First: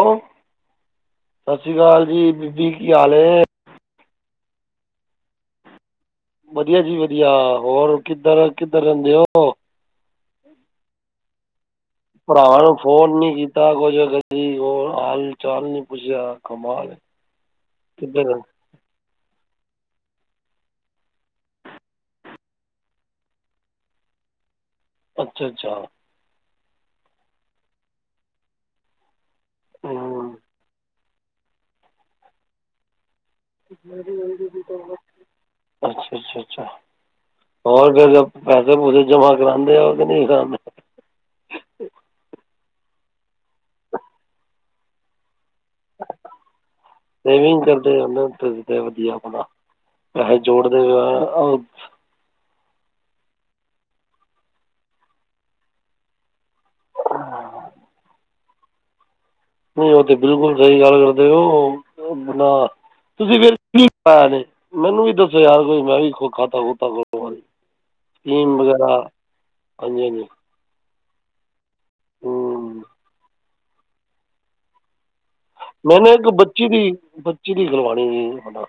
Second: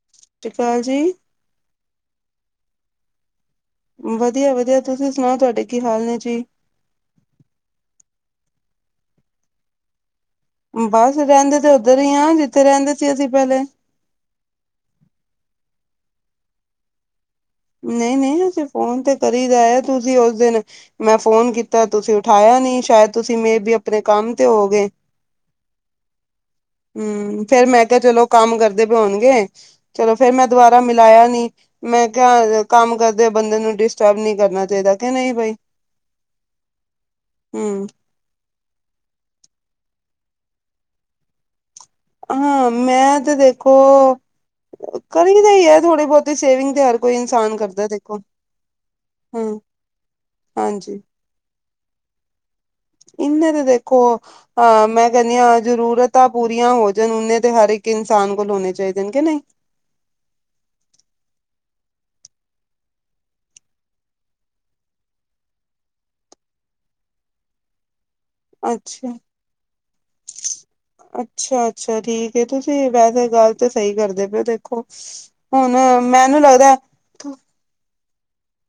Hello ਸ਼੍ਰੀ ਅਕਾਲ ਜੀ, ਸਤਿ ਸ੍ਰੀ ਅਕਾਲ ਜੀ ਬੀਬੀ ਕੀ ਹਾਲ ਹੈ? ਵਧੀਆ ਵਧੀਆ ਤੁਸੀਂ ਸੁਣਾਓ ਤੁਹਾਡੇ ਕੀ ਹਾਲ ਨੇ? ਜੀ? ਵਧੀਆ ਜੀ ਵਧੀਆ ਹੋਰ ਕਿੱਧਰ ਕਿੱਧਰ ਰਹਿੰਦੇ ਹੋ? ਬਸ ਰਹਿੰਦੇ। ਤੇ ਉੱਧਰ ਹੀ ਆ ਭਰਾਵਾਂ ਜਿੱਥੇ ਨੂੰ ਰਹਿੰਦੇ ਸੀ ਫੋਨ ਅਸੀਂ ਨੀ ਪਹਿਲੇ। ਕੀਤਾ ਕੁਝ ਕਦੀ ਹੋਰ ਹਾਲ ਚਾਲ ਨੀ? ਪੁੱਛੀਆਂ ਕਮਾਲ ਹੈ ਨਹੀਂ ਕਿੱਧਰ ਨਹੀਂ ਅਸੀਂ ਫੋਨ ਤੇ ਕਰੀ ਦਾ। ਤੁਸੀਂ ਉਸ ਦਿਨ ਮੈਂ ਫੋਨ ਕੀਤਾ ਤੁਸੀਂ ਉਠਾਇਆ ਨੀ ਸ਼ਾਇਦ ਤੁਸੀਂ ਮੇ ਵੀ ਆਪਣੇ ਕੰਮ ਤੇ ਹੋ ਗਏ। ਅੱਛਾ ਅੱਛਾ। ਹੂੰ ਫੇਰ ਮੈਂ ਕਿਹਾ ਚਲੋ ਕੰਮ ਕਰਦੇ ਪਏ ਹੋਣਗੇ ਚਲੋ ਫੇਰ ਹੂੰ ਮੈਂ ਦੁਬਾਰਾ ਮਿਲ। ਮਲਾਇਆ ਨੀ ਮੈਂ ਕਿਹਾ ਕੰਮ । ਕਰਦੇ ਬੰਦੇ ਨੂੰ ਡਿਸਟਰਬ ਨਹੀਂ ਕਰਨਾ ਚਾਹੀਦਾ ਕਿ ਨਹੀਂ ਬਈ? ਅੱਛਾ ਅੱਛਾ ਅੱਛਾ ਹੂੰ ਹੋਰ ਫਿਰ ਪੈਸੇ ਪੂਸੇ ਜਮਾ ਕਰਾਉਂਦੇ ਉਹ ਕੇ ਨਹੀਂ ਕਰਾਉਂਦੇ? ਹਾਂ ਮੈਂ ਤੇ ਦੇਖੋ? ਮੈਨੂੰ ਤਾਂ ਇਹ ਹੈ ਥੋੜੀ ਬਹੁਤੀ ਸੇਵਿੰਗ ਤੇ ਹਰ ਕੋਈ ਇਨਸਾਨ ਸੇਵਿੰਗ ਕਰਦਾ ਕਰਦੇ ਹੋ ਦੇਖੋ ਨਾ ਤੁਸੀਂ ਤਾਂ ਵਧੀਆ ਆਪਣਾ ਹੂੰ। ਪੈਸੇ ਜੋੜਦੇ ਵੀ ਆ। ਇਹਦੇ ਤੇ ਦੇਖੋ ਅਹ ਮੈਂ ਕਹਿੰਦੀ ਹਾਂ ਜ਼ਰੂਰਤਾਂ। ਪੂਰੀਆਂ ਹੋ ਜਾਣ ਨੇ ਇੰਨੇ ਤੇ ਹਰ ਇੱਕ ਇਨਸਾਨ ਕੋਲ ਹੋਣੇ ਚਾਹੀਦੇ ਨੇ ਕਿ ਨਹੀਂ ਹੂੰ ਉਹ ਤੇ ਬਿਲਕੁਲ ਸਹੀ ਗੱਲ ਕਰਦੇ ਉਹ ਅਪਨਾ ਤੁਸੀਂ ਫੇਰ ਕਿ ਪਾਈਆਂ ਇਹਦੇ ਤੇ ਮੈਨੂੰ ਵੀ ਦੱਸੋ ਯਾਰ ਕੋਈ ਮੈਂ ਵੀ ਖਾਤਾ ਖੋਤਾ ਖੋਲੂਗਾ। [unintelligible] ਫੀਮ ਵਗੈਰਾ ਅੱਛਾ ਹਾਂਜੀ ਹਾਂਜੀ। ਅੱਛਾ ਅੱਛਾ ਠੀਕ ਹੂੰ ਤੁਸੀਂ ਵੈਸੇ ਗੱਲ ਤੇ ਸਹੀ ਕਰਦੇ ਪਏ ਦੇਖੋ? ਹੁਣ ਮੈਨੂੰ ਇੱਕ ਬੱਚੀ ਲੱਗਦਾ ਦੀ ਬੱਚੀ ਦੀ ਖਲਵਾਣੀ ਹੈ ਹਾਂ।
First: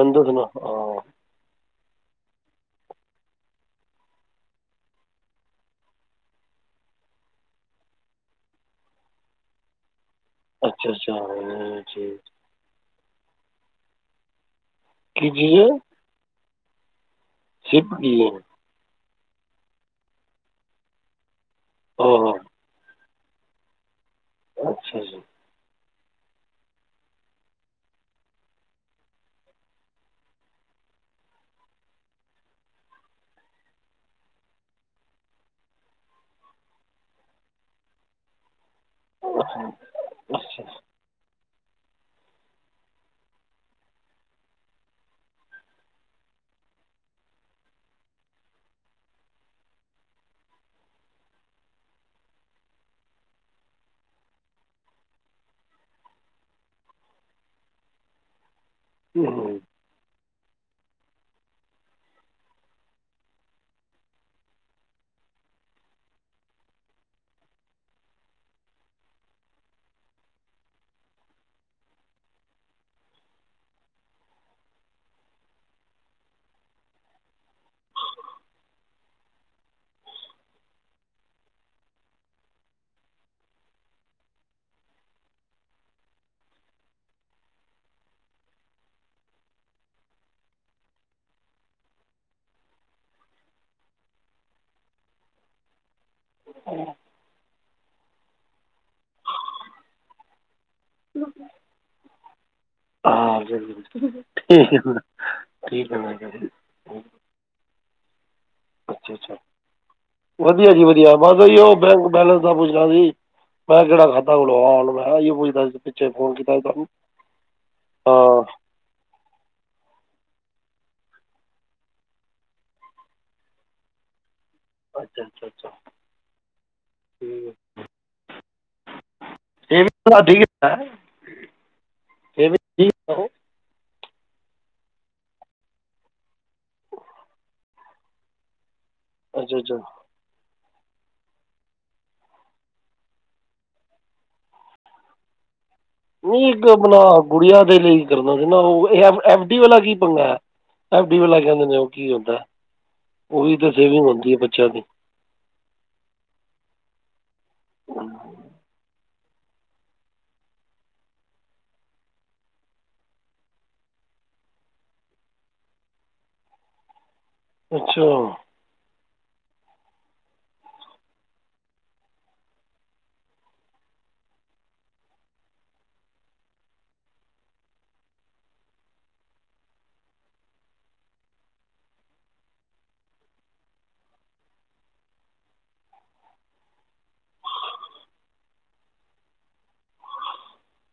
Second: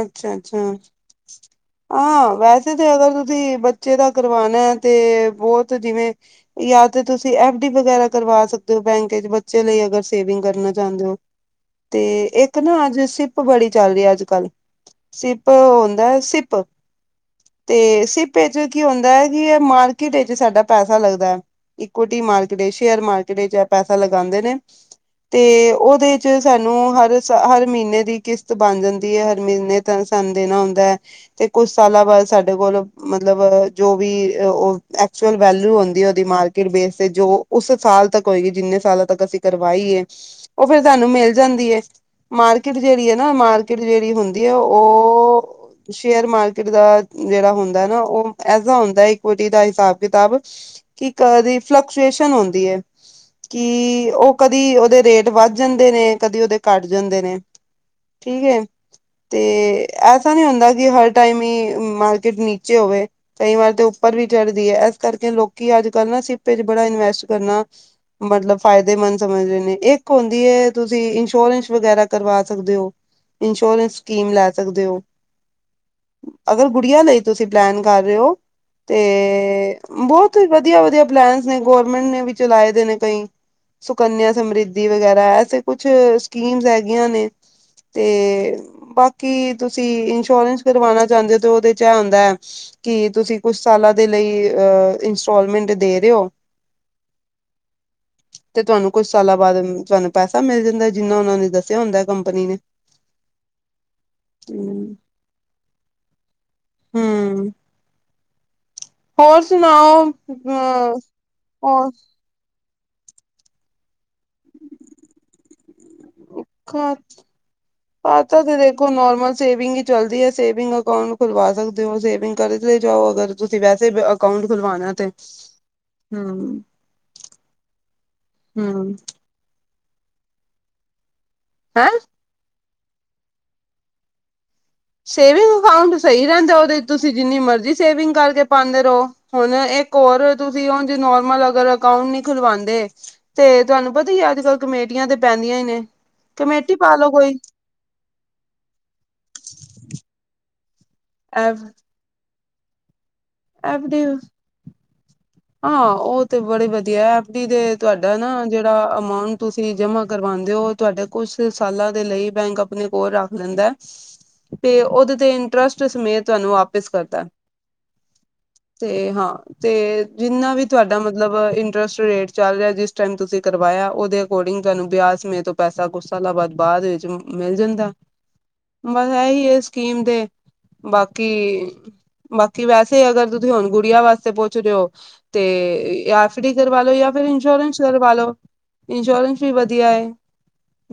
ਅੱਛਾ ਅੱਛਾ ਹਾਂ ਵੈਸੇ। ਵੈਸੇ ਤੇ ਅਗਰ ਤੁਸੀਂ ਬੱਚੇ ਦਾ ਕਰਵਾਣਾ ਹੈ ਤੇ ਬਹੁਤ ਜਿਵੇਂ ਜਾਂ ਤੇ ਤੁਸੀਂ ਐਫ ਡੀ। ਵਗੈਰਾ ਕਰਵਾ ਸਕਦੇ ਹੋ ਬੈਂਕ 'ਚ ਬੱਚੇ ਲਈ ਅਗਰ। ਸੇਵਿੰਗ ਕਰਨਾ ਅੱਛਾ ਚਾਹੁੰਦੇ ਅੱਛਾ ਹੋ ਹਾਂ, ਠੀਕ ਤੇ ਇੱਕ ਨਾ ਅੱਜ ਸਿਪ ਬੜੀ ਚੱਲ ਰਹੀ ਹੈ ਅੱਜ ਕੱਲ੍ਹ। ਕੀ ਸਿਪ ਚੀਜ਼ ਹੈ ਉਹ ਹੁੰਦਾ ਸਿਪ। ਸਿਪ ਤੇ ਕੀ ਹੈ ਸਿੱਪੇ ਕੀ ਹੁੰਦਾ ਹੈ ਕਿ ਮਾਰਕੀਟ ਵਿੱਚ ਸਾਡਾ ਪੈਸਾ ਲੱਗਦਾ ਹੈ। ਇਕਟੀ ਹਾਂ ਮਾਰਕੀਟ ਸ਼ੇਅਰ ਮਾਰਕੀਟ 'ਚ ਪੈਸਾ ਲਗਾਉਦੇ ਨੇ ਅੱਛਾ ਜੀ ਤੇ ਉਹ। ਦੇ 'ਚ ਸਾਨੂੰ ਹਰ ਹਰ ਮਹੀਨੇ ਦੀ ਕਿਸ਼ਤ ਬਣ ਜਾਂਦੀ ਹੈ। ਮਹੀਨੇ ਤਿੰਨ ਸਾਨੂੰ ਦੇਣਾ ਹੁੰਦਾ ਹੈ ਤੇ ਕੁੱਛ ਸਾਲਾਂ ਬਾਅਦ ਸਾਡੇ ਕੋਲ ਮਤਲਬ ਜੋ ਵੀ। ਉਹ ਐਕਚੁਅਲ ਵੈਲਿਊ ਆਉਂਦੀ ਉਹਦੀ ਮਾਰਕੀਟ ਬੇਸ ਤੇ ਜੋ ਉਸ ਸਾਲ ਤੱਕ ਹੋਏਗੀ ਜਿੰਨੇ। ਸਾਲਾਂ ਤੱਕ ਅਸੀਂ ਕਰਵਾਈਏ ਅੱਛਾ ਉਹ ਫੇਰ ਸਾਨੂੰ ਮਿਲ। ਜਾਂਦੀ ਹੈ ਮਾਰਕੀਟ ਜਿਹੜੀ ਹੈ ਨਾ ਮਾਰਕੀਟ ਜਿਹੜੀ ਹੁੰਦੀ ਹੈ ਉਹ। ਸ਼ੇਅਰ ਮਾਰਕੀਟ ਦਾ ਜਿਹੜਾ ਹੁੰਦਾ ਨਾ ਉਹ ਐਸਾ ਹੁੰਦਾ ਹੈ ਇਕਵਿਟੀ ਦਾ ਹਿਸਾਬ ਕਿਤਾਬ। ਕੀ ਕਦੀ ਫਲਕਚੁਏਸ਼ਨ ਹੁੰਦੀ ਹੈ? ਕਿ ਉਹ ਕਦੀ ਉਹਦੇ ਰੇਟ ਵੱਧ ਜਾਂਦੇ ਨੇ ਕਦੀ ਉਹਦੇ ਘੱਟ ਜਾਂਦੇ ਨੇ। ਠੀਕ ਹੈ ਤੇ ਹੂੰ ਐ। ਏਦਾ ਨੀ ਹੁੰਦਾ ਕਿ ਹਰ ਟਾਈਮ ਹੀ ਮਾਰਕੀਟ ਨੀਚੇ ਹੋਵੇ ਕਈ ਵਾਰ ਤੇ ਉੱਪਰ ਵੀ ਚੜਦੀ ਹੈ ਇਸ ਕਰਕੇ। ਲੋਕੀ ਅੱਜ ਕੱਲ੍ਹ ਨਾ ਸਿੱਪੇ ਚ ਬੜਾ ਇਨਵੈਸਟ ਕਰਨਾ ਮਤਲਬ ਫਾਇਦੇਮੰਦ ਸਮਝਦੇ ਨੇ ਇੱਕ ਹਦੀ ਤੁਸੀਂ ਇੰਸ਼ੋਰੈਂਸ ਵਗੈਰਾ ਕਰਵਾ ਸਕਦੇ ਹੋ ਇੰਸ਼ੋਰੈਂਸ ਸਕੀਮ ਲੈ ਸਕਦੇ ਹੋ ਅਗਰ ਗੁੜੀਆਂ ਲਈ ਤੁਸੀਂ ਪਲੈਨ ਕਰ ਰਹੇ ਹੋ ਤੇ ਬਹੁਤ ਵਧੀਆ ਵਧੀਆ ਪਲੈਨ ਨੇ ਗਰਮੈਂਟ ਨੇ ਵੀ ਚਲਾਏ ਦੇ ਨੇ ਕਈ ਸੁਕਨਿਆ ਸਮ੍ਰਿਧੀ ਵਗੈਰਾ ਐਸੇ ਕੁਛ ਸਕੀਮ ਹੈਗੀਆਂ ਨੇ ਤੇ ਬਾਕੀ ਤੁਸੀਂ ਇੰਸ਼ੋਰੈਂਸ ਕਰਵਾਉਣਾ ਚਾਹੁੰਦੇ ਹੋ ਤੇ ਉਹਦੇ ਚ ਇਹ ਹੁੰਦਾ ਹੈ ਕਿ ਤੁਸੀਂ ਕੁਛ ਸਾਲ ਦੇ ਲਈ ਅਹ ਇੰਸਟਾਲਮੈਂਟ ਦੇ ਤੇ ਤੁਹਾਨੂੰ ਕੁੱਛ ਸਾਲਾਂ ਬਾਅਦ ਤੁਹਾਨੂੰ ਪੈਸਾ ਮਿਲ ਜਾ ਹਦਾ ਜਿੰਨਾ ਉਹਨਾ ਨੇ ਦੱਸਿਆ ਹੁੰਦਾ ਕੰਪਨੀ ਨੇ ਹਾਂ ਬਿਲਕੁਲ ਹੂੰ, ਠੀਕੈ ਹਮ ਅੱਛਾ ਅੱਛਾ ਸੁਣਾਓ ਵਧੀਆ ਜੀ ਅ ਵਧੀਆ ਬਸ ਉਹ ਹੋਰ ਬੈਂਕ ਬੈਲੇੈਂਸ ਦਾ ਪੁ ਮੈਂ ਕਿਹੜਾ ਖਾਤਾ ਖੁਲਵਾਨਾ ਇਹੀਓ ਪੁੱਛਦਾ ਸੀ ਪਿੱਛੇ ਫੋਨ ਕੀਤਾ ਸੀ ਤੁਹਾਨੂੰ ਖਾ ਹਾਂ ਖਾਤਾ ਤੇ ਦੇਖੋ ਨੋਰਮਲ ਸੇਵਿੰਗ ਹੀ ਚਲਦੀ ਹੈ ਸੇਵਿੰਗ ਅਕਾਊਂਟ ਖੁਲਵਾ ਸਕਦੇ ਹੋ ਸੇਵਿੰਗ ਕਰ ਲ ਜਾਓ ਅਗਰ ਤੁਸੀਂ ਵੈਸੇ ਅਕਾਊਂਟ ਖੁਲਵਾਣਾ ਤੇ ਅੱਛਾ ਅੱਛਾ ਅੱਛਾ ਹਮ ਠੀਕ ਹੈ ਹਮ ਇਹ ਵੀ ਤੁਹਾਡੀ ਲੀਤਾ ਹੈ ਹੈਂ! [inaudible] ਸੇਵਿੰਗ ਅਕਾਉਂਟ ਸਹੀ ਰਹਿੰਦਾ ਉਹਦੇ ਤੁਸੀਂ ਜਿੰਨੀ ਮਰਜ਼ੀ ਸੇਵਿੰਗ ਕਰਕੇ ਪਾਉਂਦੇ। ਹੁਣ ਅੱਛਾ ਅੱਛਾ ਇੱਕ ਹੋਰ ਤੁਸੀਂ ਤੁਸੀਂ ਹਣ ਜੇ ਨੋਰਮਲ ਅਗਰ ਅਕਾਊਂਟ ਨਹੀਂ ਖੁਲਵਾਉਂਦੇ ਤੇ ਤੁਹਾਨੂੰ ਪਤਾ ਹੀ ਅੱਜ ਕੱਲ ਕਮੇਟੀਆਂ ਤੇ ਪੈਂਦੀਆਂ ਹੀ ਨੇ ਨਹੀਂ ਇੱਕ ਕਮੇਟੀ ਪਾ ਆਪਣਾ ਲਓ ਕੋਈ ਗੁੜੀਆਂ ਦੇ ਲਈ ਕਰਨਾ ਸੀ ਨਾ ਉਹ ਐਫ ਡੀ ਵਾਲਾ ਕੀ ਪੰਗਾ ਹੈ ਐਫ ਡੀ ਵਾਲਾ ਐਫ ਕਹਿੰਦੇ ਨੇ ਉਹ ਕੀ ਹੁੰਦਾ ਉਹ ਵੀ ਤਾਂ ਐਫ ਡੀ ਸੇਵਿੰਗ ਹੁੰਦੀ ਹੈ ਬੱਚਿਆਂ ਦੀ ਹਾਂ ਉਹ ਤੇ ਬੜੇ ਵਧੀਆ ਐਫ ਡੀ ਦੇ ਤੁਹਾਡਾ ਨਾ ਜਿਹੜਾ ਅਮਾਊਂਟ ਤੁਸੀਂ ਜਮਾਂ ਕਰਵਾਉਦੇ ਹੋ ਤੁਹਾਡੇ ਕੁਛ ਸਾਲਾਂ ਦੇ ਲਈ ਬੈਂਕ ਆਪਣੇ ਕੋਲ ਰੱਖ ਲੈਂਦਾ ਹੈ ਤੇ ਉਹਦੇ ਤੇ ਇੰਟਰਸਟ ਸਮੇਤ ਤੁਹਾਨੂੰ ਵਾਪਿਸ ਕਰਦਾ ਅੱਛਾ ਤੇ ਹਾਂ ਤੇ ਜਿੰਨਾ ਵੀ ਤੁਹਾਡਾ ਮਤਲਬ ਇੰਟਰਸਟ ਰੇਟ ਚੱਲ ਰਿਹਾ ਜਿਸ ਟਾਈਮ ਤੁਸੀਂ ਕਰਵਾਇਆ ਉਹਦੇ ਅਕੋਰਡਿੰਗ ਤੁਹਾਨੂੰ ਬਿਆਜ ਸਮੇਤ ਓਹ ਪੈਸਾ ਕੁਛ ਸਾਲਾਂ ਬਾਅਦ ਬਾਅਦ ਵਿੱਚ ਮਿਲ ਜਾਂਦਾ ਬਸ ਇਹੀ ਹੈ ਸਕੀਮ ਦੇ ਬਾਕੀ ਬਾਕੀ ਵੈਸੇ ਅਗਰ ਤੁਸੀਂ ਹੁਣ ਗੁੜੀਆਂ ਵਾਸਤੇ ਪਹੁੰਚ ਰਹੇ ਹੋ ਤੇ ਆਫ ਡੀ ਕਰਵਾ ਲੋ ਜਾਂ ਫਿਰ ਇੰਸ਼ੋਰੈਂਸ ਕਰਵਾ ਲੋ ਇੰਸ਼ੋਰੈਂਸ ਵੀ ਵਧੀਆ ਹੈ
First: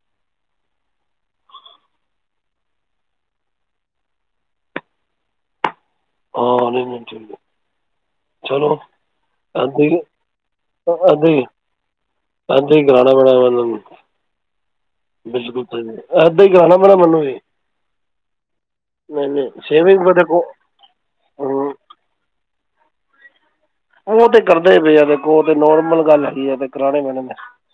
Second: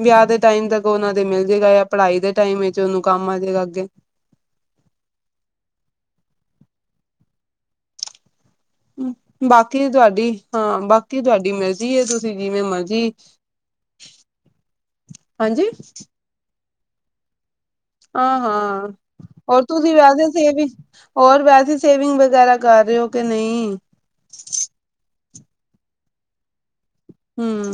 ਵਿਆਹ ਦੇ ਟਾਈਮ ਤੱਕ ਉਹਨਾ ਦੇ ਮਿਲ ਜਾੇਗਾ ਪੜ੍ਹਾਈ ਦੇ ਟਾਈਮ ਵਿੱਚ ਉਹਨੂੰ ਕੰਮ ਆ ਜਾਏਗਾ ਅੱਗੇ ਹਾਂ ਨਈ ਨਈ ਚਲੋ ਇੱਦਾਂ ਬਾਕੀ ਹੀ ਤੁਹਾਡੀ ਹਾਂ ਬਾਕੀ ਇੱਦਾਂ ਹੀ ਤੁਹਾਡੀ ਮਰਜੀੀ ਤੁਸੀਂ ਜਿਵੇਂ ਇੱਦਾਂ ਹੀ ਮਰਜੀੀ ਕਰਾਉਣਾ ਪੈਣਾ ਮੈਨੂੰ ਬਿਲਕੁਲ ਏਦਾਂ ਹੀ ਗਾਣਾ ਬਣਾ ਮੈਨੂੰ ਇਹ ਹਾਂ ਹਾਂ ਅ [unintelligible] ਰ ਤੂੰ ਵੀ ਸੇਵਿੰਗ ਤਾਂ ਵਆਦੇ ਦੇਖੋ ਵੀ ਹੋਰ ਹੂੰ ਵੈਸੇ ਸੇਵਿੰਗ ਵਗੈਰਾ ਕਰ ਰਹੇ ਹੋ ਕੇ ਨਹੀਂ? ਉਹ ਤੇ ਕਰਦੇ ਹੀ ਪਏ ਆ ਦੇਖੋ ਉਹ ਤੇ ਨੋਰਮਲ ਗੱਲ ਹੈਗੀ ਆ ਤੇ ਕਰਾਣੇ ਪੈਣੇ ਨੇ। ਹਮ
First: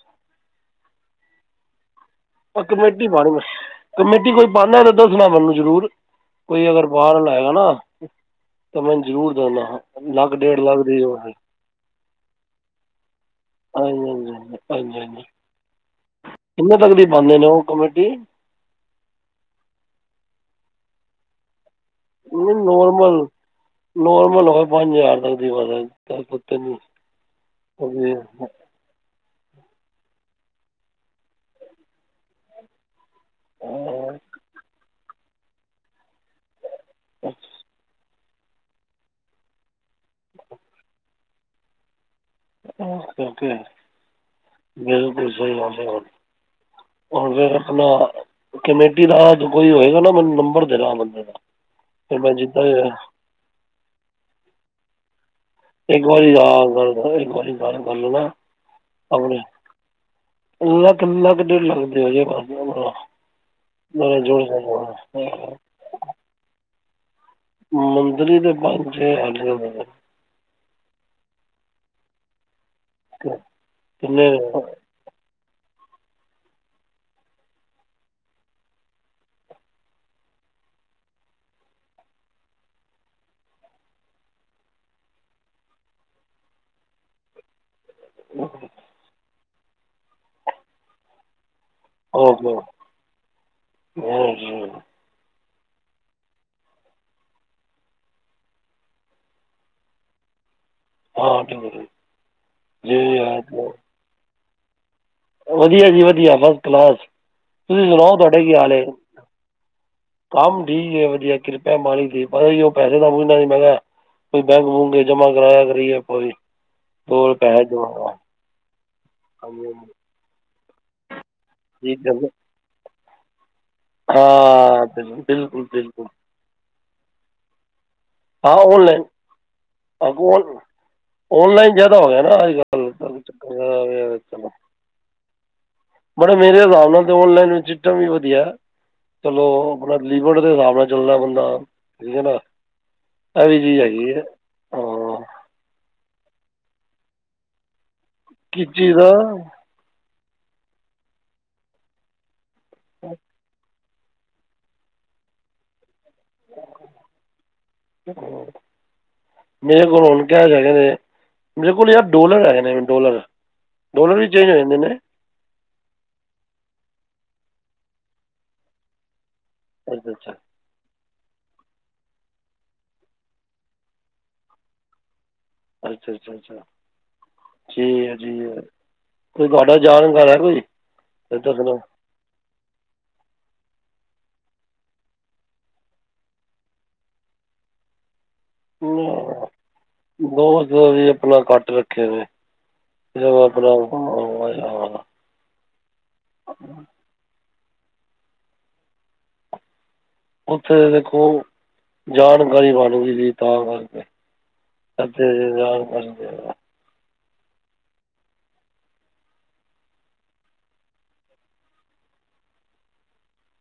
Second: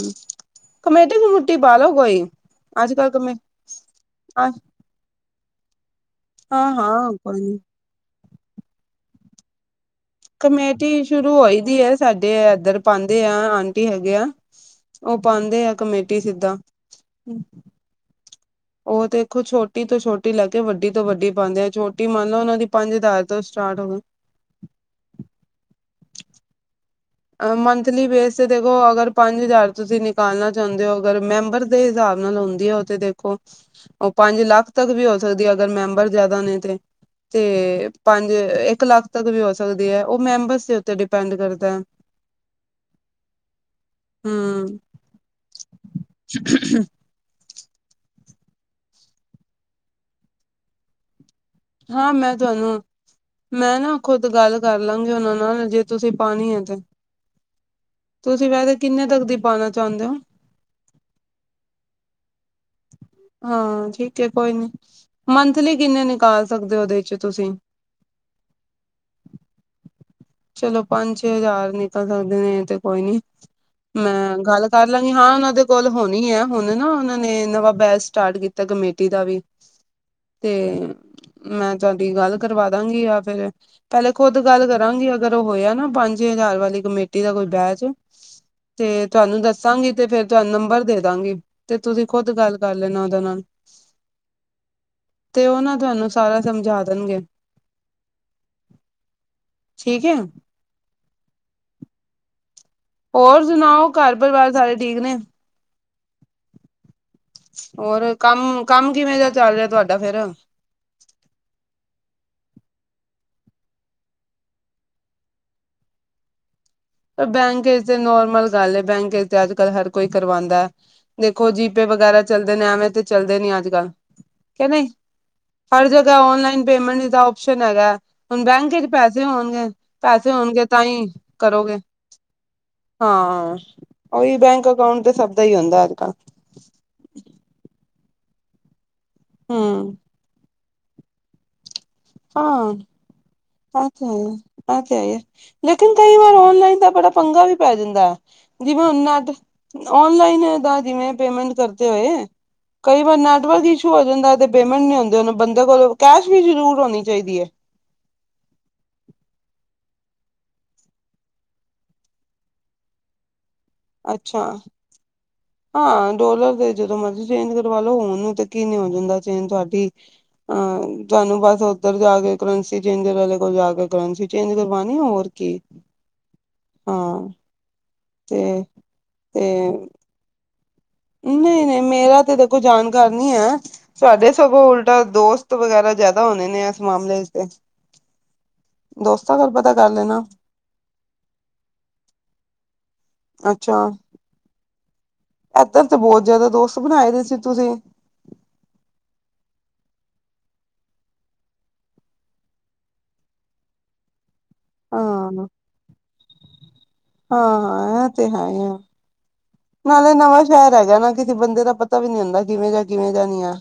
ਕਮੇਟੀ ਕਮੋਟੀ ਪਾਲੋ ਕੋਈ। ਓ ਅੱਜ ਕਮੇਟੀ ਕੱਲ ਪਾਣੀ ਕਮੇ ਮੈ, ਕਮੇਟੀ ਕੋਈ ਹਾਂ ਪਾਉਦਾ ਉਹ ਨ ਦੱਸਣਾ ਮੈਨੂੰ ਜ਼ਰੂਰ। ਕੋਈ ਅਗਰ ਹਾਂ ਬਾਹਰ ਕੋਈ ਲਏਗਾ ਨੀ ਨਾ ਤਾਂ ਮੈਨੂੰ ਜ਼ਰੂਰ ਦੱਸਣਾ ਹਾਂ। ਕਮੇਟੀ ਸ਼ੁਰੂ ਹੋਈ ਦੀ ਹੈ ਸਾਡੇ ਇਧਰ ਪਾਉਂਦੇ ਆ ਆਂਟੀ ਹਾਂਜੀ ਹੈਗੇ ਆ। ਹਾਂਜੀ ਹਾਂਜੀ, ਹਾਂਜੀ ਉਹ ਹਾਂਜੀ ਪਾਉਂਦੇ ਆ ਕਮੇਟੀ ਸਿੱਧਾ। ਪਾਂਦੇ ਨੇ ਓ ਕਮੇਟੀ? ਉਹ ਤੇ ਦੇਖੋ ਛੋਟੀ ਤੋਂ ਛੋਟੀ ਲੈ ਕੇ ਵੱਡੀ ਤੋਂ ਵੱਡੀ ਪਾਉਂਦੇ ਆ ੋ ਨਹੀਂ ਨੋਰਮਲ ਨੋਰਮਲ ਹੋ ਪੰਜ ਹਜ਼ਾਰ ਤੱਕ ਦੀ [unintelligible] ਨੀ ਮੰਥਲੀ ਬੇਸ ਤੇ ਦੇਖੋ ਅਗਰ ਪੰਜ ਹਜ਼ਾਰ ਤੁਸੀਂ ਨਿਕਾਲਣਾ ਚਾਹੁੰਦੇ ਹੋ ਅਗਰ ਮੈਂਬਰ ਦੇ ਹਿਸਾਬ ਨਾਲ ਹੁੰਂਦੀ ਹੈ ਉਹ ਤੇ ਦੇਖ ਉਹ ਪੰਜ ਲੱਖ ਤੱਕ ਵੀ ਹੋ ਸਕਦੀ ਅਗਰ ਮੈਂਬਰ ਜਿਆਦਾ ਨੇ ਤੇ ਤੇ ਪੰਜ ਇੱਕ ਲੱਖ ਤੱਕ ਵੀ ਹੋ ਸਕਦੀ ਹੈ ਉਹ ਮੈਂਬਰਸ ਦੇ ਉੱਤੇ ਡਿਪੈਂਡ ਕਰਦਾ ਹੈ। ਓਕੇ ਓਕੇ ਹਮ ਮੇਨ ਕੋ ਸਹੀ [unintelligible] ਫ ਆਪਣਾ ਕਮੇਟੀ ਦਾ ਜੋ ਕੋਈ ਹੋਏਗਾ ਨਾ ਮੈਨੂੰ ਨੰਬਰ ਦੇਣਾ ਓ ਬੰਦੇ ਦਾ। ਹਾਂ ਫਿਰ ਮੈਂ ਜਿੱਦਾਂ ਤੁਹਾਨੂੰ ਹੀ ਮੈਂ ਨਾ ਖੁਦ ਗੱਲ ਕਰ ਲਾਂਗੀ ਉਹਨਾਂ ਨੂੰ। ਜੇ ਇੱਕ ਤੁਸੀਂ ਵਾਰੀ ਆ ਪਾਣੀ ਹੈ ਤੇ ਗੱਲ ਇੱਕ ਵਾਰੀ ਗੱਲ ਕਰ ਲੈਣਾ ਤੁਸੀਂ ਵੈਸੇ ਕਿੰਨੇ ਤੱਕ ਦੀ ਪਾਉਣਾ ਚਾਹੁੰਦੇ ਹੋ? ਇੰਨਾ ਕਿੰਨਾ ਕੁ ਦੇਰ ਲੱਗਦੇ ਹੋਜੇਗਾ ਹਾਂ ਠੀਕ ਹੈ ਕੋਈ ਨੀ, ਜਾਣਾ ਮੰਥਲੀ ਕਿੰਨੇ ਨਿਕਾਲ ਸਕਦੇ ਉਹਦੇ '। ਮੰਦਲੀ ਤੇ ਪੰਜ ਸ਼ੈ [unintelligible] ਚਲੋ ਪੰਜ ਛੇ ਹਜ਼ਾਰ ਨਿਕਲ ਸਕਦੇ ਨੇ ਤੇ ਕੋਈ ਨੀ ਕਿ- ਕਿੰਨੇ ਮੈਂ ਗੱਲ ਕਰ ਲਾਂਗੀ ਹਾਂ ਉਹਨਾਂ ਦੇ ਕੋਲ ਹੋਣੀ ਹੈ ਹੁਣ ਨਾ ਉਹਨਾਂ ਨੇ ਨਵਾਂ ਬੈਚ ਸਟਾਰਟ ਕੀਤਾ, ਕਮੇਟੀ ਦਾ ਵੀ। ਤੇ ਮੈਂ ਤੁਹਾਡੀ ਗੱਲ ਕਰਵਾ ਦਾਂਗੀ ਜਾ ਫਿਰ ਪਹਿਲੇ ਖੁੱਦ ਗੱਲ ਕਰਾਂਗੀ ਅਗਰ ਉਹ ਹੋਇਆ ਨਾ ਪੰਜ ਹਜ਼ਾਰ ਵਾਲੀ ਕਮੇਟੀ ਦਾ ਕੋਈ ਬੈਚ ਤੇ ਤੁਹਾਨੂੰ ਦੱਸ ਦੱਸਾਂਗੀ ਤੇ ਫਿਰ ਤੁਹਾਨੂੰ ਨੰਬਰ ਦੇ ਦਾਂਗੀ। ਤੇ ਤੁਸੀਂ ਖੁਦ ਓਕੇ ਗੱਲ ਕਰ ਲੈਣਾ ਓਦੇ ਨਾਲ। ਤੇ ਉਹ ਨਾ ਤੁਹਾਨੂੰ ਸਾਰਾ ਸਮਝਾ ਦੇਣਗੇ। ਠੀਕ ਹੈ। ਹਾਂ ਠੀਕ ਠੀਕ। ਹੋਰ ਸੁਣਾਓ ਘਰ ਪਰਿਵਾਰ ਸਾਰੇ ਠੀਕ ਨੇ? ਵਧੀਆ ਜੀ ਵਧੀਆ ਫਸਟ ਕਲਾਸ। ਤੁਸੀਂ ਹੋਰ ਸੁਣਾਓ ਤੁਹਾਡੇ ਕੀ ਕੰਮ ਹਾਲ ਹੈਗਾ। ਕੰਮ ਕਿਵੇਂ ਦਾ ਚੱਲ ਰਿਹਾ ਤੁਹਾਡਾ ਫੇਰ ਕੰਮ ਠੀਕ ਹੈ ਵਧੀਆ ਕਿਰਪਾ ਮਾਲਕ ਦੀ। ਪਤਾ ਜ ਉਹ ਪੈਸੇ ਦਾ ਬਨਾ ਨੀ ਮੈਂ ਕਿਹਾ ਕੋਈ ਬੈਂਕ ਬੂਕ ਜਮਾ ਕਰਵਾਇਆ ਕਰਾਇਆ ਕਰੀਏ ਆਪਾਂ ਵੀ। ਪਰ ਬੈਂਕ ਤੇ ਨੋਰਮਲ ਗੱਲ ਹੈ ਬੈਂਕ ਤੇ ਅੱਜ ਹਾਂਜੀ ਕੱਲ ਹਰ ਹਾਂਜੀ ਕੋਈ ਕਰਵਾਉਂਦਾ ਏ। ਦੇਖੋ ਜੀਪੇ ਠੀਕ ਹੈ ਵਗੈਰਾ ਜੀ। ਚੱਲਦੇ ਨੇ ਐਵੇਂ ਤੇ ਚੱਲਦੇ ਨੀ ਅੱਜ ਕੱਲ, ਕ ਹਾਂ ਨਹੀਂ? ਬਿਲ- ਬਿਲਕੁਲ ਹਰ ਬਿਲਕੁਲ ਜਗ੍ਹਾ ਔਨਲਾਈਨ ਪੇਮੈਂਟ। ਦਾ ਓਪਸ਼ਨ ਹੈਗਾ ਹੁਣ ਹਾਂ ਬੈਂਕ 'ਚ ਔਨਲਾਈਨ ਪੈਸੇ ਹੋਣਗੇ ਪੈਸੇ ਹੋਣਗੇ ਤਾਂ ਹੀ ਔਨਲਾਈਨ ਕਰੋਗੇ ਜ਼ਿਆਦਾ ਹੋ ਗਿਆ ਨਾ ਅੱਜ ਕੱਲ ਚੱਕ ਹਾਂ ਉਹੀ ਚਲੋ ਬੈਂਕ ਅਕਾਊਂਟ ਤੇ ਸਭ ਦਾ ਹੀ ਹੁੰਦਾ ਅੱਜ ਕੱਲ ਬੜਾ ਮੇਰੇ ਹ [unintelligible] ਉਹਨਾਂ ਅਨਲਾਈਨ ਵਿੱਚ ਸਿਸਟਮ ਵੀ ਵਧੀਆ ਚਲੋ ਹਮ ਆਪਣਾ ਲੀਵਰ ਦੇ ਹਿਸਾਬ ਨਾਲ ਚੱਲਣਾ ਬੰਦਾ ਹੈ ਨਾ ਹਾਂ ਇਹ ਵੀ ਚੀਜ਼ ਐ ਤੇ ਹੈਗੀ ਹੈ ਹੀ ਹਾਂ ਐ, ਲੇਕਿਨ ਕਈ ਵਾਰ ਆਨਲਾਈਨ ਦਾ ਬੜਾ ਪੰਗਾ ਵੀ ਪੈ ਜਾਂਦੈ। ਕਿਸ ਜਿਵੇ ਹੁਣ ਚੀਜ਼ ਦਾ ਨੈਟ ਆਨਲਾਈਨ ਦਾ ਜਿਵੇਂ ਪੇਮੈਂਟ ਕਰਦੇ ਹੋਏ ਕਈ ਵਾਰ ਨੈਟਵਰਕ ਇਸ਼ੂ ਹੋ ਜਾਂਦਾ ਤੇ ਪੇਮੈਂਟ ਨੀ ਹੁੰਦੇ ਉਹ ਬੰਦੇ ਕੋਲੋਂ ਕੈਸ਼ ਵੀ ਜ਼ਰੂਰ ਹੋਣੀ ਚਾਹੀਦੈ। ਹ ਮੇਰੇ ਕੋਲ ਹੁਣ ਕੈਸ਼ ਹੈਗੇ ਨੇ, ਮੇਰੇ ਕੋਲ ਯਾਰ ਡੋਲਰ ਹੈਗੇ ਨੇ ਮ ਡੋਲਰ ਡਾਲਰ ਵੀ ਅੱਛਾ ਚੇਂਜ ਹੋ ਜਾਂਦੇ ਨੇ। ਹਾਂ, ਡੋਲਰ ਦੇ ਜਦੋਂ ਮਰਜ਼ੀ ਚੇਂਜ ਕਰਵਾ ਲੋ, ਹੋਣ ਨੂੰ ਤੇ ਕੀ ਨੀ ਹੋ ਜਾਂਦਾ। [unintelligible] ਤੁਹਾਡੀ ਅੱਛਾ ਅੱਛਾ ਅਹ ਤੁਹਾਨੂੰ ਬਸ ਉੱਧਰ ਜਾ ਕੇ ਕਰੰਸੀ ਚੇਂਜਰ ਵਾਲੇ ਕੋਲ ਜਾ ਕੇ ਕਰੰਸੀ ਚੇਂਜ ਕਰਵਾਨੀ ਹੋਰ ਕੀ ਅੱਛਾ, ਅੱਛਾ, ਅੱਛਾ। ਹਾਂ ਠੀਕ ਹੈ, ਠੀਕ ਤੇ ਹੈ, ਕੋਈ ਤੇ ਤੁਹਾਡਾ ਜਾਣਕਾਰ ਹੈ ਕੋਈ? ਤਾਂ ਨਹੀਂ ਦੱਸਣਾ ਨਹੀਂ ਮੇਰਾ ਤੇ ਦੇਖੌ ਜਾਣਕਾਰ ਨੀ ਹੈ, ਸਾਡੇ ਸਗੋ ਉਲਟਾ ਦੋਸਤ ਵਗੈਰਾ ਜਿਆਦਾ ਹੋਣੇ ਨੇ ਇਸ ਮਾਮਲੇ ਚ ਤੇ। ਦੋਸਤਾਂ ਕੋਲ ਪਤਾ ਕਰ ਲੈਣਾ [unintelligible] ਆਪਣਾ ਕੱਟ ਰੱਖੇ ਨੇ। [unintelligible] ਆਪਣਾ [unintelligible] ਐਧਰ ਤੇ ਬਹੁਤ ਜਿਆਦਾ ਦੋਸਤ ਬਣਾਏ ਦੇ ਸੀ ਤੁਸੀਂ। ਉੱਥੇ ਦੇਖੋ ਜਾਣਕਾਰੀ ਬਣ ਗਈ ਸੀ ਤਾਂ ਕਰਕੇ। ਇੱਥੇ ਯਾਰ ਬਣ ਗੇ। ਹਾਂ, ਇਹ ਤੇ ਹੈ ਈ ਏ। ਨਾਲੇ ਨਵਾਂ ਸ਼ਹਿਰ ਹੈਗਾ ਐ ਨਾ ਕਿਸੇ ਬੰਦੇ ਦਾ ਪਤਾ ਵੀ ਨੀ ਹੁੰਦਾ ਕਿਵੇਂ ਦਾ ਕਿਵੇਂ ਦਾ ਨਹੀਂ ਐ।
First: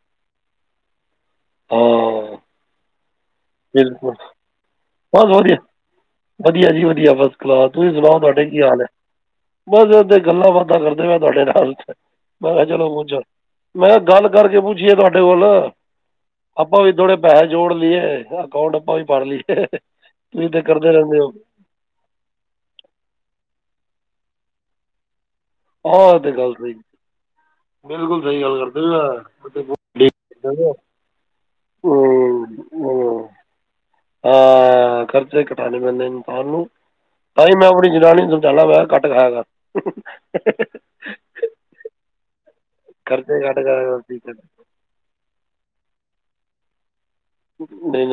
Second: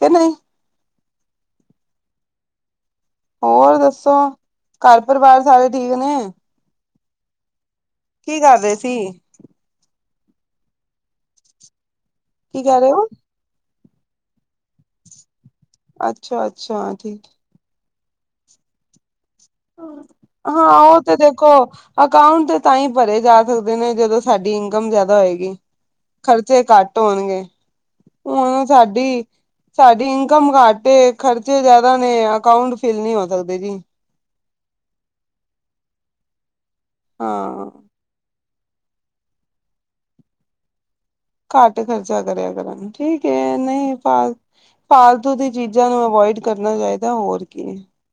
ਕੇ ਨਹੀਂ। ਹਾਂ। ਹੋਰ ਦੱਸੋ ਬਿਲਕੁਲ, ਘਰ ਬਸ ਪਰਿਵਾਰ ਵਧੀਆ, ਸਾਰੇ ਠੀਕ ਨੇ ਵਧੀਆ ਜੀ ਵ ਦੀਆਂ ਫਸਟ ਕਲਾਸ, ਤੁਸੀਂ ਸੁਣਾਓ ਤੁਹਾਡੇ ਕਰ ਕੀ ਰਹੇ ਹਾਲ ਐ, ਸੀ ਬਸ ਗੱਲਾਂ ਬਾਤਾਂ ਕਰਦੇ ਪਏ ਆ ਤੁਹਾਡੇ ਨਾਲ, ਮੈਂ ਕੀ ਕਿਹਾ ਕਹਿ ਚਲੋ ਰਹੇ ਹੋ ਗੁਜਣ। ਮੈਂ ਕਿਹਾ ਗੱਲ ਕਰਕੇ ਪੁੱਛੀਏ ਤੁਹਾਡੇ ਕੋਲ, ਆਪਾਂ ਵੀ ਅੱਛਾ-ਅੱਛਾ ਥੋੜੇ ਠੀਕ ਪੈਸੇ ਜੋੜ ਲਈਏ। ਅਕਾਊਂਟ ਆਪਾਂ ਵੀ ਪਰ ਲਈ। ਹਾਂ, ਉਹ ਤੇ ਦੇਖੋ ਅਕਾਊਂਟ ਤੇ ਤਾਂ ਈ ਪਰੇ ਜਾ ਸਕਦੇ ਨੇ ਜਦੋਂ ਥਾਡੀ ਇਨਕਮ ਜਿਆਦਾ ਹੋਏਗੀ, ਆਹ ਇਹ ਤਾਂ ਗੱਲ ਖਰਚੇ ਸਹੀ ਘੱਟ ਹੋਣਗੇ। ਬਿਲਕੁਲ ਸਹੀ ਗੱਲ ਹੁਣ ਕਰਦੇ ਸਾਡੀ, ਸਾਡੀ ਇਨਕਮ ਹੋ ਘੱਟ ਏ ਖਰਚੇ ਜਿਆਦਾ ਨੇ ਹੂੰ, ਅਕਾਓ ਫੀਲ ਨਹੀਂ ਹੋ ਸਕਦੇ ਜੀ। ਅ ਖਰਚੇ ਘਟਾਉਣੇ ਪੈਂਦੇ ਇਨਸਾਨ ਨੂੰ, ਤਾਂ ਈ ਮੈਂ ਹਾਂ ਆਪਣੀ ਜਨਾਨੀ ਨੂੰ। ਜਾਣਾ ਮੈਂ ਘੱਟ ਖਾਇਆ ਦਾ। ਘੱਟ ਖਰਚਾ ਕਰਿਆ ਕਰਾਗੀ ਠੀਕ ਐ ਖਰਚੇ ਘੱਟ ਇਨਾ ਖਾਇਆ ਈ ਕਰ ਠੀਕ ਹੈ ਫਾਲ ਫਾਲਤੂ ਦੀ। ਚੀਜ਼ਾਂ ਨੂੰ ਅਵੋਇਡ ਕਰਨਾ ਚਾਹੀਦੈ ਹੋਰ ਕੀ। ਨਹੀਂ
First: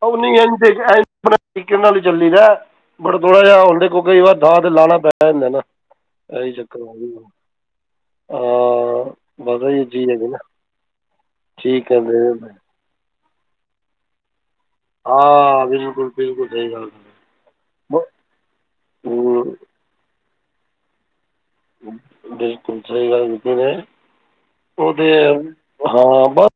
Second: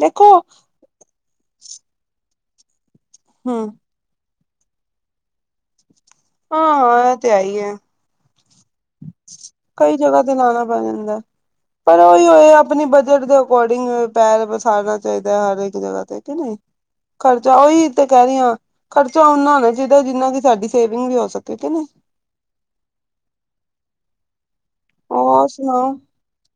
ਦੇਖੋ ਨਾਲ ਈ ਚੱਲੀਦਾ ਅ। ਪਰ ਥੋੜਾ ਜਿਹਾ ਹਮ ਹੁਣ ਦੇਖੋ ਕਈ ਵਾਰ ਦਾਂ ਤੇ ਲਾਣਾ ਪੈ ਜਾਂਦਾ ਅ ਨਾ। ਇਹੀ ਆਂ ਚੱਕਰ ਹੋ ਐ ਗਿਆ ਤੇ ਹੈ ਈ ਅ। ਕਈ ਜਗ੍ਹਾ ਤੇ ਲਾਣਾ ਪੈ ਜਾਂਦੈ, ਪਰ ਉਹੀ ਹੋਏ। ਆਪਣੀ ਬਜਟ ਦੇ ਅਕੋਰਡਿੰਗ ਪੈਰ ਪਸਾਰਨਾ ਚਾਹੀਦੈ ਹਰੇਕ ਜਗ੍ਹਾ ਬਿਲਕੁਲ ਤੇ ਕੇ ਬਿਲਕੁਲ ਨਹੀਂ। ਸਹੀ ਗੱਲ ਖਰਚਾ ਉਹੀ ਤੇ ਕਹਿ ਰਹੀ ਆ ਖਰਚਾ ਓਨਾ ਹੋਣਾ ਚਾਹੀਦਾ ਅ ਜਿੰਨਾ ਕਿ ਸਾਡੀ ਸੇਵਿੰਗ ਵੀ ਹੋ ਸ ਬਿਲਕੁਲ ਸਹੀ ਗੱਲ ਕੀਤੀ ਜੇ। ਉਹਦੇ ਆ ਹੋਰ ਸੁਣਾਓ ਹਾ ਬ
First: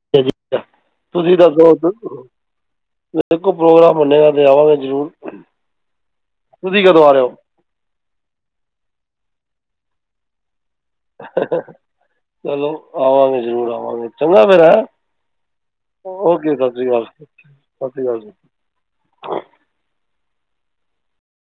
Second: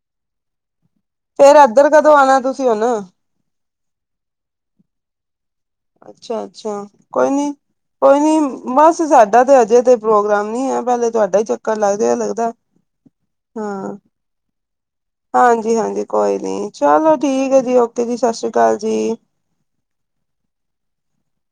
ਤੁਸੀਂ ਫੇਰ ਦੱਸੋ ਇੱਧਰ ਕਦੋਂ ਆਉਣਾ ਤੁਸੀਂ ਹੁਣ [unintelligible] ਪ੍ਰੋਗਰਾਮ ਬਣੇਗਾ ਤੇ ਆਵਾਂਗੇ ਜਰੂਰ। ਅੱਛਾ, ਅੱਛਾ ਕੋਈ ਨਹੀਂ, ਕੋਈ ਨਹੀਂ ਬਸ ਸਾ ਤੇ ਅਜੇ ਤੇ ਪ੍ਰੋਗਰਾਮ ਨੀ ਐ। ਪੇਲੇ ਤੁਹਾਡਾ ਹੀ ਚੱਕਰ ਲੱਗਜੇ ਜੇ ਲੱਗਦੈ, ਚਲੋ ਆਵਾਂਗੇ ਜ਼ਰੂਰ ਹਾਂ। ਆਵਾਂਗੇ ਚੰਗਾ ਫਿਰ ਹੈਂ ਹਾਂਜੀ, ਹਾਂਜੀ, ਕੋਈ ਓਕੇ ਨੀ ਸਤਿ ਸ਼੍ਰੀ ਅਕਾਲ ਚਲੋ ਸਤਿ ਠੀਕ ਏ ਜੀ, ਓਕੇ ਜੀ, ਸਤਿ ਸ਼੍ਰੀ ਅਕਾਲ ਜੀ। [inaudible]